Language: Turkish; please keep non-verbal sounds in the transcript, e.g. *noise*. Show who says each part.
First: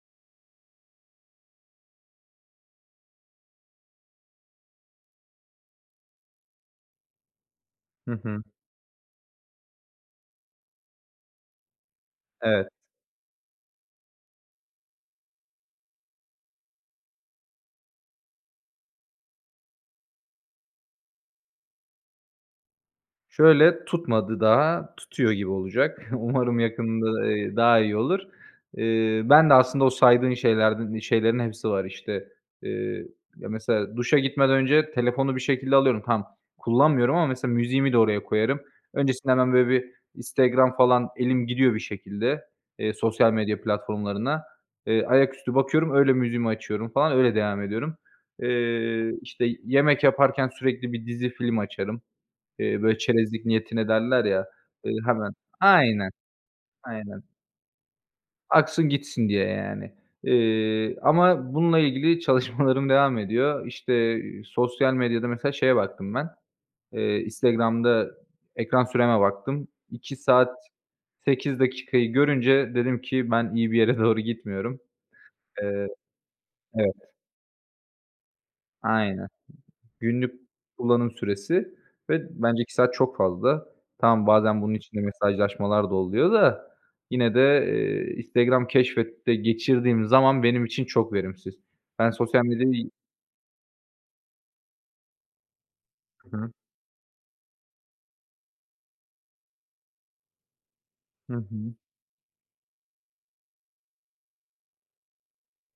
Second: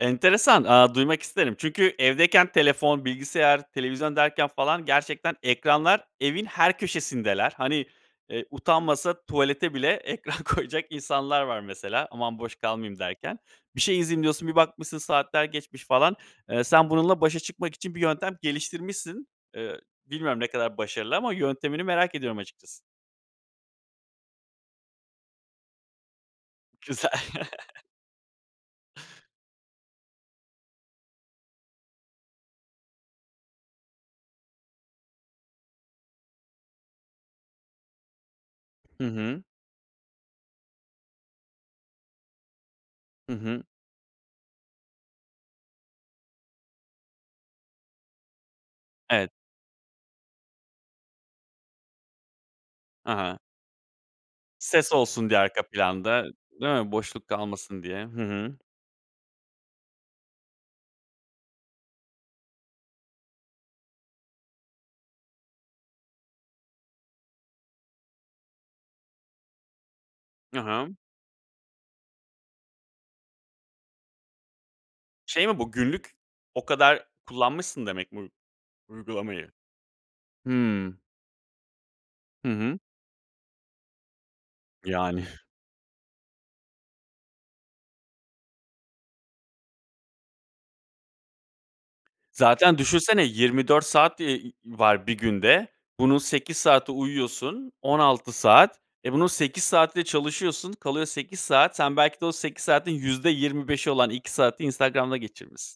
Speaker 1: Enteresan. Aaa, duymak isterim. Çünkü evdeyken telefon, bilgisayar, televizyon derken falan gerçekten ekranlar evin her köşesindeler. Hani,
Speaker 2: Hı hı.
Speaker 1: eee, utanmasa tuvalete bile ekran koyacak insanlar var mesela. "Aman boş
Speaker 2: Evet.
Speaker 1: kalmayayım." derken. Bir şey izleyeyim diyorsun bir bakmışsın saatler geçmiş falan. Eee, sen bununla başa çıkmak için bir yöntem geliştirmişsin. Eee, bilmiyorum ne kadar başarılı ama yöntemini merak ediyorum açıkçası.
Speaker 2: Şöyle: Tutmadı daha, tutuyor gibi olacak. Umarım
Speaker 1: Güzel.
Speaker 2: yakında, eee, daha
Speaker 1: *chuckles*
Speaker 2: iyi olur. Eee, ben de aslında o saydığın şeylerden iii, şeylerin hepsi var işte. Eee, ya mesela duşa gitmeden önce telefonu bir şekilde alıyorum. Tamam, kullanmıyorum ama mesela müziğimi de oraya koyarım.
Speaker 1: Hı
Speaker 2: Öncesinde
Speaker 1: hı.
Speaker 2: hemen, böyle, bir Instagram falan elim gidiyor bir şekilde, eee,
Speaker 1: Hı
Speaker 2: sosyal medya
Speaker 1: hı.
Speaker 2: platformlarına, eee, ayaküstü bakıyorum, öyle müziğimi açıyorum falan öyle devam ediyorum. Eee,
Speaker 1: Evet.
Speaker 2: işte, yemek yaparken sürekli bir dizi film açarım. Eee, böyle,
Speaker 1: A ha.
Speaker 2: "çerezlik niyetine" derler ya,
Speaker 1: Ses
Speaker 2: ııı,
Speaker 1: olsun
Speaker 2: hemen.
Speaker 1: diye arka
Speaker 2: Aynen.
Speaker 1: planda, değil mi?
Speaker 2: Aynen.
Speaker 1: Boşluk kalmasın diye. Hı hı.
Speaker 2: Aksın gitsin diye yani. Eee, ama bununla ilgili çalışmalarım devam ediyor. İşte, sosyal medyada mesela şeye baktım ben, eee, Instagram'da ekran süreme baktım. 2 saat
Speaker 1: Hı hımm.
Speaker 2: 8 dakikayı görünce dedim ki, "Ben iyi bir yere doğru gitmiyorum."
Speaker 1: Şey mi bu?
Speaker 2: Eee,
Speaker 1: Günlük o
Speaker 2: evet.
Speaker 1: kadar kullanmışsın demek mi uy
Speaker 2: Aynen.
Speaker 1: uygulamayı?
Speaker 2: Günlük
Speaker 1: Hımm.
Speaker 2: kullanım süresi ve
Speaker 1: Hı
Speaker 2: bence 2
Speaker 1: hı.
Speaker 2: saat çok fazla. Tamam, bazen bunun içinde
Speaker 1: Yani. *chuckles*
Speaker 2: mesajlaşmalar da oluyor da, yine de, eee, Instagram Keşfet'te geçirdiğim zaman benim için çok verimsiz. Ben sosyal
Speaker 1: Zaten
Speaker 2: medyayı
Speaker 1: düşünsene 24 saat, eee, var 1 günde. Bunun
Speaker 2: Hı hı.
Speaker 1: 8 saati uyuyorsun, 16 saat. E, bunun 8 saati de çalışıyorsun, kalıyor
Speaker 2: Hı
Speaker 1: 8 saat.
Speaker 2: hı.
Speaker 1: Sen belki de o 8 saatin %25'i olan 2 saati Instagram'da geçirmişsin.